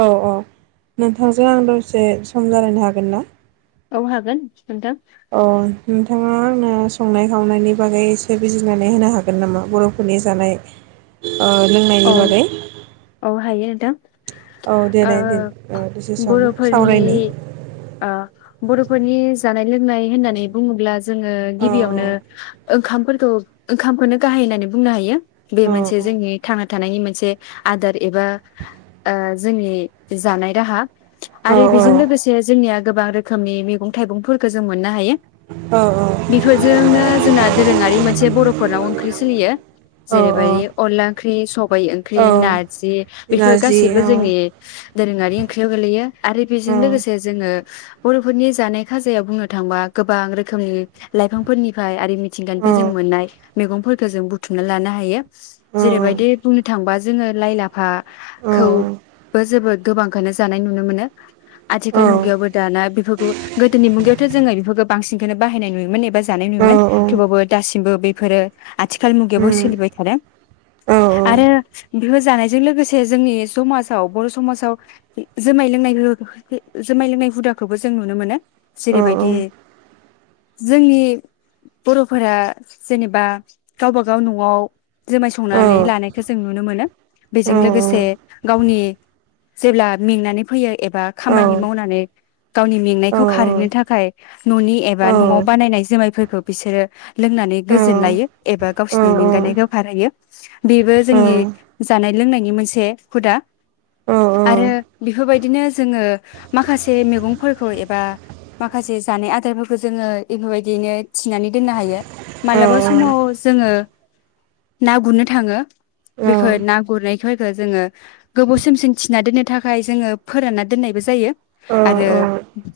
औ औ नोंथांजों आं दसे सम रलायनो हागोन ना औ हागोन नोंथां औ नोंथाङा आंनो संनाय खावनायनि बागै एसे बिजिनानै होनो हागोन नामा बर'फोरनि जानाय ओ लोंनायनि बागै दा औ देनाय दे ओ दसे सावनि बर'फोरनि सावरायनायनि ओ बर'फोरनि जानाय लोंनाय होननानै बुङोब्ला जोङो गिबियावनो औ ओंखामफोरखौ ओंखामखौनो गाहाय होननानै बुंनो हायो बे औ मोनसे जोंनि थांना थानायनि मोनसे आदार एबा ओ जोंनि जानाय राहा आरो औ बेजों लोगोसे जोंनिया गोबां रोखोमनि मैगं थाइगंफोरखौ जों मोननो हायो । औ बेफोरजोंनो जोंना दोरोङारि मोनसे बर'फोरनाव ओंख्रि सोलियो औ जेरैबाय अला ख्रि सबाइ ओंख्रि नार औ जि बेफोर नारजि गाैबो औ जोंनि दोरोङारि ख्रियाव गोगलैयो आरो बेजों औ लोगोसे जोङो बर'फोरनि जानाय खाजायाव बुंनो थांबा गोबां रोखोमनि लाइफांफोरनिफ्राय आरो मिथिंगानिफ्राय औ जों मोननाय मैगंफोरखौ जों बुथुमना लानो हायो । औ जेरैबायदि बुंनो थांबा जोङो लाइ औ लाफाखौबो जोबोद गोबांखौनो जानाय नुनो मोनो औ आथिखाल मुगायावबो दाना बेफोरखौ गोदोनि मुगायावथ' जोङो बेफोरखौ बांसिनखौो बाहायनाय नुयोमोन एबा जानाय औ नुयोमोन थेवाबबो दासिमबो बेफोरो आथिखाल मुगायावबो उम सोलिबाय थादों । औ आरो बिहो जानायजों लोगोसे जोंनि समाजाव बर' समाजाव जुमाय लोंनाय जुमाय लोंनाय हुदाखौबो जों नुनो मोनो । औ जेरैबायदि जोंनि बर'फोरा जेनेबा गावबा गाव न'आव जोमाय स औ संनानै लानायखौ जों नुनो मोनो बेजों लोगोसे गावनि जेब्ला मेंनानै फैयो । एबा खामानि औ मावनानै गावनि औ मेंनायखौ खारहैनो थाखाय न'नि औ एबा न'आव औ बानायनाय जोमायफोरखौ बिसोरो लोंनानै औ गोजोन लायो । एबा गावसिनि मेंगानायखौ फारहायो । बेबो जोंनि जानाय लोंनायनि मोनसे हुदा । आरो बेफोरबायदिनो जोङो माखासे मेगंफोरखौ एबा माखासे जानाय आदारफोरखौ जोङो बेफोरबायदियैनो थिनानै दोननो हायो । मालाबा समाव जोङो ना गुरनो थाङो बेफोर औ ना गुरनायफोरखौ जोङो गोबाव समसिम थिना दोननो थाखाय जोङो फोरानना दोननायबो जायो । आरो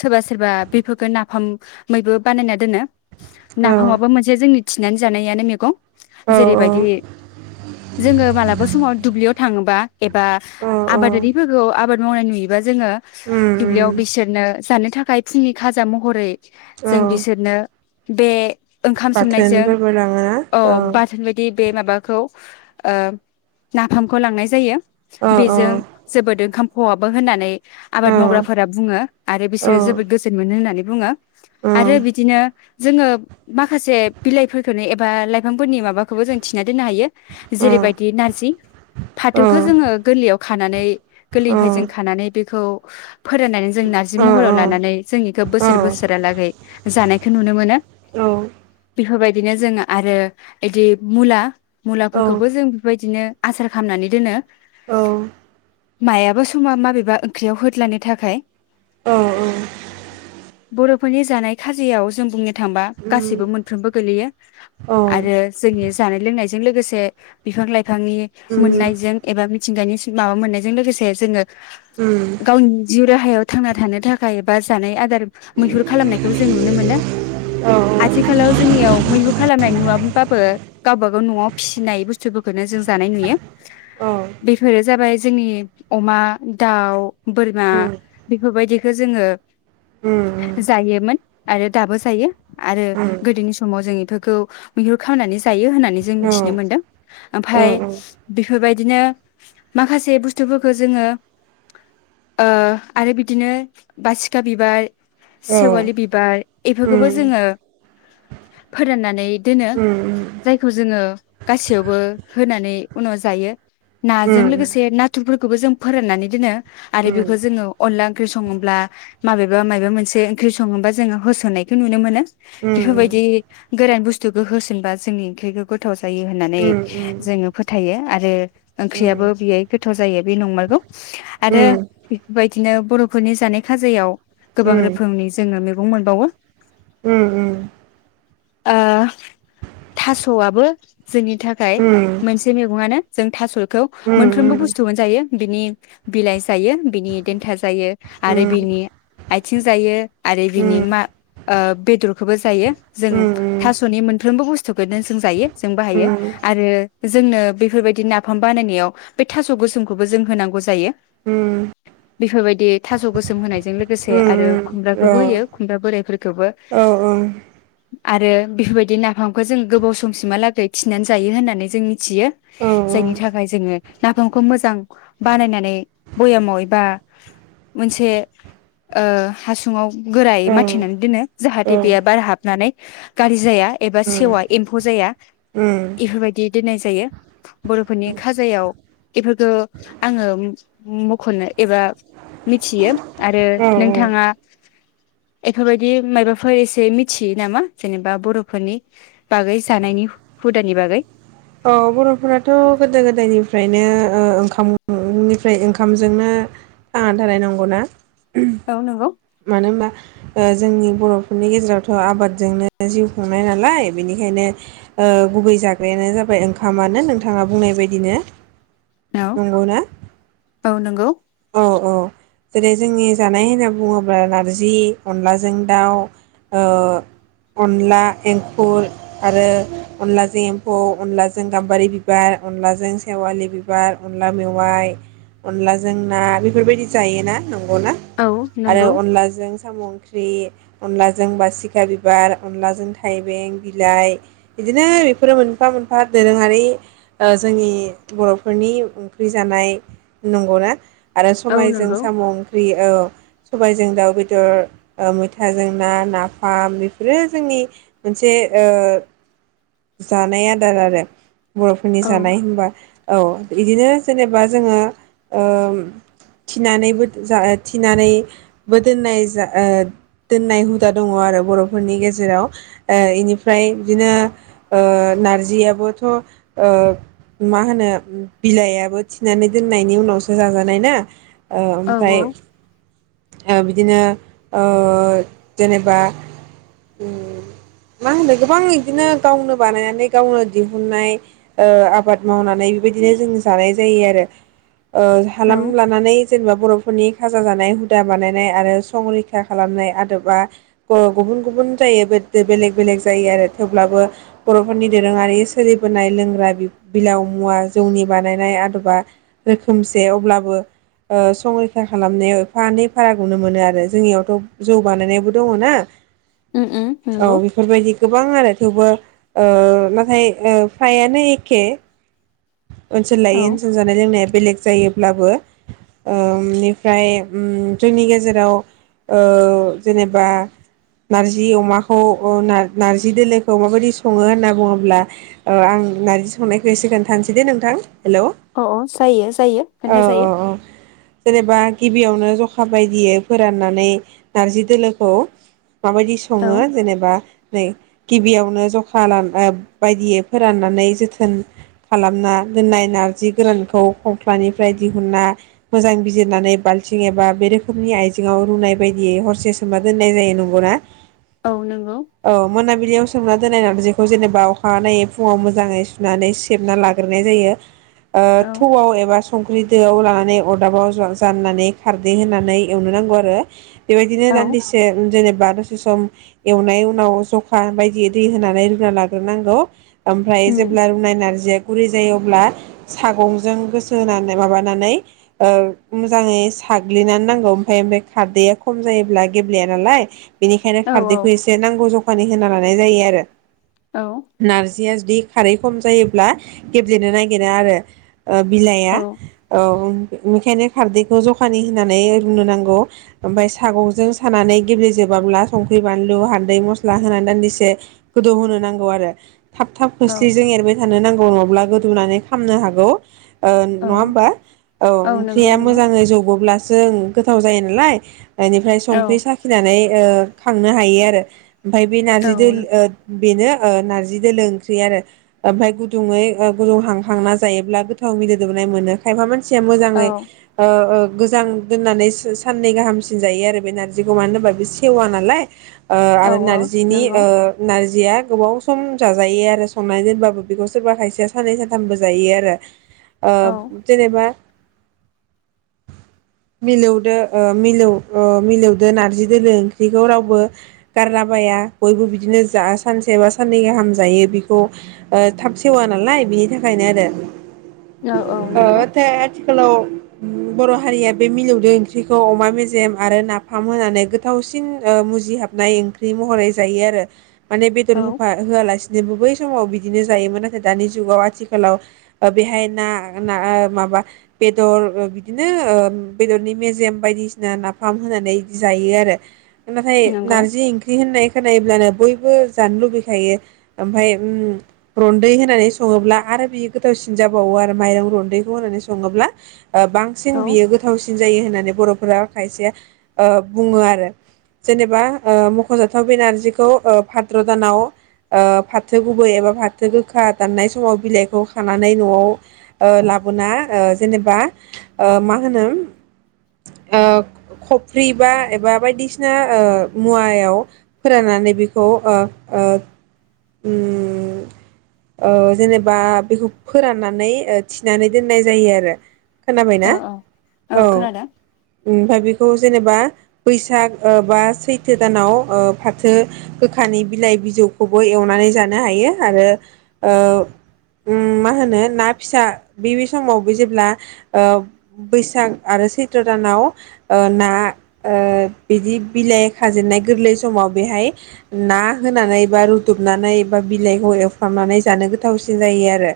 सोरबा सो सोरबा बेफोरखौ नाफामैबो बानायना दोनो। नाफामाबा मोनसे जोंनि थिनानै जानायानो मेगं। औ औ। जोंओ मालाबा समाव दुुब दुब्लियाव थाङोबा एबा औ आबादारिफोरखौ आबाद मावनाय नुयोबा जोङो उम उम दुब्लियाव । बिसोरनो जानो थाखाय फुंनि खाजा महरै औ जों बिसोरनो। बे ओंखाम सोमनायजों बाथोनफोरबो लाङोना अ औ बाथोन बायदि बे माबाखौ ओ नाफामखौ लांनाय जायो औ । बेजों जोबोद ओंखाम खहाबो होननानै औ आबाद मावग्राफोरा बुङो । आरो औ बिसोरो जोबोद गो जोन मोनो होननानै बुङो औ उम आरो बिदिनो जोङो माखासे बिलाइफोरखोनो एबा लाइफांफोरनि माबा खौबो जों थिना दोननो हायो औ जेरैबायदि नार्जि फाथौखौ जोङो गोरलैयाव खानानै गोरलैनिफ्राय जों खानानै बेखौ फोराननानै जों नार्जि महराव लानानै जों इखो बोसोर बोसोरहालागै जानायखौ नुनो मोनो औ बेफोरबायदिनो जोङो आरो एदि मुला मुलाफोरखौबो जों [unintelligible] दिनो आसार खामनानै दोनो मायाबा समा माबेबा ओंख्रियाव होदलानो थाखाय औ औ बर'फोरनि जानाय खाजायाव जों बुंनो थांबा उम गासैबो मोनफ्रोमबो गोलैयो औ जोंङो जानाय लोंनायजों लोगोसे बिफां लाइ फांनि मोननायजों एबा बिब मिथिंगानि माबा मोननायजों लोगोसे जोङो उम गावनि जिउ राहायाव थांना थानो थाखाय बा जानाय आदार मैहुर खालामनायखौ जों नुनो मोनो आथिखालाव जोंनियाव मैहुर खालामनाय नुवा [unintelligible] बो गावबा गाव न'आव फिसिनाय बुस्थुफोरखौनो जों जानाय नुयो बेफोरो जाबाय जोंनि अमा दाउ बोरमा बेफोरबायदिखौ जोङो उम जायोमोन आरो दाबो जायो आरो उम गोदोनि समाव जों इफोरखौ मैहु खावनानै जायो होनना नै जों औ थिनो मोनदों ओमफाय बि बेफोरबायदिनो माखासे बुस्थुफोरखौ जोङो ओ आरो बिदिनो बासिखा बिबार सेवालि बिबार इफोरखौबो जोङो फोराननानै दोनो जायखौ जोङो गासैयावबो होनानै उनाव जायो नाजों लोगोसे नाथुरफोरखौबो जों फोराननानै दोनो आरो बेखौ जोङो अनला ओंख्रि सङोब्ला माबेबा मायबा मोनसे ओंख्रि सङोबा जोङो होसननायखौ नुनो मोनो बेफोरबायदि गोरान बुस्थुखौ होस जेनबा जोंनि ओंख्रिखौ गोथाव जायो होन्नानै जोङो फो थायो आरो ओंख्रियाबो बेहाय गोथाव जायो बे नंमारगौ आरो [unintelligible] बायदिनो बर'फोरनि जानाय खाजायाव गोबां रोखोमनि जोङो [unintelligible] गं मोनबावो ओ थास'आबो जोंनि थाखाय मोनसे मैगंआनो जों थास'खौ मोनफ्रोमबो बुस्थुखोनो जायो बिनि बिलाइ जायो बिनि देन्था जायो आरो बिनि आय आथिं जायो। आरो बिनि मा ओ बेदरखौबो जायो जोङो थास'नि मोनफ्रोमबो बुस्थुखौनो जों जायो। जों बाहायो आरो जोंनो बेफोरबायदि नाफाम बानायनायाव बे थास' गोसोमखौबो जों होनांगौ जायो। उम बेफोरबायदि थास' गोसोम होनाय जों लोगोसे खुमब्राखौबो होयो खुमब्रा बोराय खौबो आरो बेफोरबायदिनो नाफामखौ जोङो गोबाव समसिमहालागै खिनानै जायो होननानै जों मिथियो जायनि थाखाय जोङो नाफामखौ मोजां बानायनानै भयामाव एबा मोनसे हासुङाव गोरायै माथिनानै दोनो। जाहाथे बियो बार हाब नानै गारजि जाया एबा सेवा एम्फौ जाया इफोरबायदि दोननाय जायो बर'फोरनि खाजायाव बेफोरखौ आङो मख'नो एबा मिथियो। आरो नोंथाङा एफोरबायदि माबाफोर एसे मिथियो नामा जेनेबा बर' फोरनि बागै जानायनि हुदानि बागै अ बर'फोराथ' गोदो गोदायनिफ्रायनो ओंखाम निफ्राय ओंखामजोंनो थांना थानाय नंगौ ना औ नंगौ ओ जोंनि बर'फोरनि गेजेरावथ' आबादजोंनो जिउ खुंनाय नालाय बेनिखायनो गुबै जाग्रायानो जाबाय ओंखामानो नोंथाङा बुंनाय बायदिनो नंगौना? औ नंगौ औ औ जेरै जोंनि जानाय होनना बुङोब्ला नारजि अनलाजों दाउ ओ अनला एंखुर आरो अनलाजों एम्फौ अनलाजों गाम्बारि बिबार अनलाजों सेवालि बिबार अनला मेवाइ अनलाजों जोंना बेफोरबायदि जायोना नंगौना औ आरो नंगौ अनलाजों साम' ओंख्रि अनलाजों बासिखा बिबार अनलाजों थाइबें बिलाइ बिदिनो बेफोरो मोनफा मोनफा दोरोङारि ओ जोंनि बर'फोरनि ओंख्रि जानाय नंगौना। आरो औ समायजों नंगौ साम' ओंख्रि औ सबायजों दाउ बेदर मैथाजों ना नाफाम बेफोरो जोंनि मोनसे जानाय आदार आरो। बर'फोरनि औ जानाय होनबा औ बिदिनो जेनेबा जोङो ओ थिनानैबो जा थिनानैबो दोननाय जा ओ दोननाय हुदा दङ आरो बर'फोरनि गेजेराव इनिफ्राय बिदिनो ओ नारजियाबोथ' ओ। मा होनो बिलायाबो थिनानै दोननायनि उनावसो जाजानाय ना ओ औ ओमफ्राय औ ओ बिदिनो ओ जेनेबा ओ मा होनो गोबां इदिनो गावनो बानायनानै गावनो दिहुनन्नाय ओ आबाद मावनानै बेबायदिनो जों जानाय जायो आरो ओ औ हालाम लानानै जेनेबा बर' नि खाजा जानाय हु दा बानायनाय आरो संरैखा खालामनाय आदबा ओ गुबुन गुबुन जायो बे बेलेग बेलेग जायो आरो थेवब्लाबो बर'फोरनि दोरोङारि सोलिबोनाय लोंग्रा बिब बिलाव मुवा जौनि बानायनाय आदबा रोखोमसे अब्लाबो ओ संरैखा खालामनायाव फानै फाराग नुनो मोनो आरो जोंनियावथ' जौ बानायनायबो दङ ना उम उम औ नंगौ बेफोरबायदि गोबां आरो थेवबो ओ नाथाय नो फ्रायानो एखे ओनसोल लायै औ ओनसोल जानाय लोंनाया बेलेग जायो ब्लाबो ओ इनिफ्राय ओम जोंनि गेजेराव ओ जेनेबा नारजि अमाखौ ओ नार नारजि दोलोखौ माबायदि सङो होनना बुङोब्ला ओ आं नार्जि संनायखौ एसे खोन तानोसै दे नोंथां अ अ जायो जायो औ खोनथा औ जायो। जेनेबा गिबियावनो जखा बायदियै फोराननानै नारजि दोलोखौ माबायदि औ सङो जेनेबा नै गिबियावनो जखा लाना बायदियै फोराननानै जोथोन खालामना दोननाय नारजि गोरानखौ खंख्लानिफ्राय दिहुनना मोजां जिरनानै बाल्थिं एबा बे रोखोमनि आइजेंआव रुनाय बायदियै हरसे सोमना दोननाय जायो नंगौना? औ नोंगौ बिलियाव सोमना दोननाय नारजिखौ जेनेबा अखानायै फुंआव मोजांयै सुनानै सेबना लाग्रोनाय जायो। ओ औ थौआव एबा संख्रि दोआव लानानै अरदाबाव जा-जाननानै खारदै होनानै एवनो नांगौ आरो बेबायदिनो औ दान्दिसे जेनेबा दसे सम एवनाय उनाव ज'खा बायदि दै होनानै रुना लाग्रोनांगौ ओमफ्राय उम जेब्ला रुनाय नारज जे गुरै जायो अब्ला सागंजों गोसो होनानै माबानानै ओ मोजाङै साग्लिनानै नांगौ ओमफ्राय ओमफ्राय खारदैया खम जायोब्ला गेब्लेया नालाय बेनिखायनो औ खारदैखौ एसे नांगौ ज' खानि होना लानाय जायो आरो औ नारजिया जु जुदि खारै खम जायोब्ला गेब्लेनो नागिरा आरो ओ बिलाइआ औ औ बेखायनो खारदैखौ जखानि होनानै रुनो नांगौ ओमफाय सागंजों सानानै गेब्लेेजोबाब्ला संख्रि, बानलु, हालदै, म'स्ला होनानै दान्दिसे गोदौ होनोनो नांगौ आरो थाब-थाब औ खोस्लिजों एरबाय थानो नां अङब्ला गोदौनानै खामनो हागौ ओ औ नङा होमबा औ नंगौ ओंख्रिया नंगौ मोजाङै जबोब्ला जों गोथाव जायो नालाय एनिफ्राय औ संख्रि साखिनानै ओ खांनो हायो आरो ओमफाय बे औ नारजि दोल ओ बेनो ओ नारजि दोलो ओंख्रि आरो ओमफाय गु दुङै ओ गुदुं हां हांना जायोब्ला गोथाव मिदोदौनाय मोनो खायफा मोनस से औ मोजाङै ओ ओ मोजां दोननानै साननै गाहामसिन जायो आरो बे नारजिखौ मानो होनबा बे सेवा नालाय ओ औ आरो नारजिनि नंगौ ओ नारजिया गोबाव सम जाजायो आरो संनानै दोनबाबो बेखौ सोरबा खायसेया साननै सानथामबो जायो आरो औ ओ जेनेबा मिलौदो ओ मिलौ ओ मिलौदो नारजि दोलो ओंख्रिखौ रावबो गारलाबाया बयबो बिदिनो जा सानसेबा साननै गाहाम जायो बिखौ ओ थाब सेवा नालाय बिनि थाखायनो आरो ओ औ नोंगौ आथिखालाव बर' हारिया बे मिलौदो ओंख्रिखौ अमा मेजेम आरो नाफाम होनानै गोथावसिन ओ मुजिहाबनाय ओंख्रि महरै जायो आरो माने बेदर औ होफा होआलासिनो जेनबो बै समाव बि बिदिनो जायोमोन नाथाय दानि जुगाव आथिखालाव बेहाय ना ना ओ माबा बेदर बिदिनो ओ बेदरनि मेजेम बायदिसिना नाफाम होनानै जायो आरो नाथाय नंगौ नारजि ओंख्रि होननाय खोनायोब्लानो बयबो जानो लुबैखायो ओमफाय उम रन्दै होनानै सङोब्ला आरो बियो गोथावसिन जाबावो आरो माइरं रन्दैखौ होनानै सङोब्ला बांसिन औ बियो गोथावसिन जायो होननानै बर'फोरा खायसे ओ बुङो आरो ओ जेनेबा मख'जाथाव बेनारजिखौ ओ भाद्र दानाव ओ फाथो गुबै एबा फाथो गोखा दाननाय समाव बिलाइखौ खानानै न'आव ओ लाबोना ओ जेनेबा ओ मा होनो ओ खफ्रि बा एबा बायदिसिना ओ मुवायाव फोराननानै बेखौ आ ओ उम आ जेनेबा बेखौ फोराननानै थिनानै दोननाय जायो आरो औ खोनाबायनाा औ ओमफ्राय बे खौ जेनेबा बैसाग ओ बा सैथो दानाव फाथो ओ गोखानि बिलाइ बिजौखौ एवनानै जानो हायो आरो ओ उम मा होनो ना फिसा बे समावबो जेब्ला ओ बैसाग आरो सैथ्र दानाव ओ ना ओ बिदि बिलाइ खाजेननाय गोरलै समाव बेहाय ना होनानै बा दुबनानै बा बिलाइखौ एवफ्रामनानै जानो गोथावसिन जायो आरो।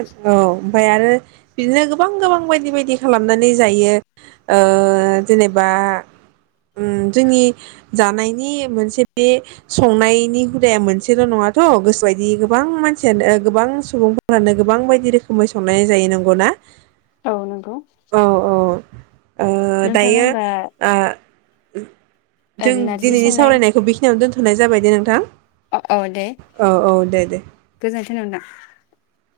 औ। ओमाय आरो बिदिनो गोबां गोबां बायदि बायदि खालामनानै जायो ओ जेनेबा उम जोंनि जानायनि मोनसे बे संनाय नि हुदाया मोनसेल' नङाथ' गोसो बायदि गोबां मानसियानो गोबां सुबुंफोरानो गोबां बायदि रोखोमै संनाय जायो नंगौना? औ नंगौ औ औ ओ नोंथाङा दायो होनबा आ ओ जों नारजि दिनैनि संनाय सावरायनायखौ बेखिनियावनो दोनथ'नाय जाबाय दे नोंथां। औ दे औ औ दे दे। [unintelligible]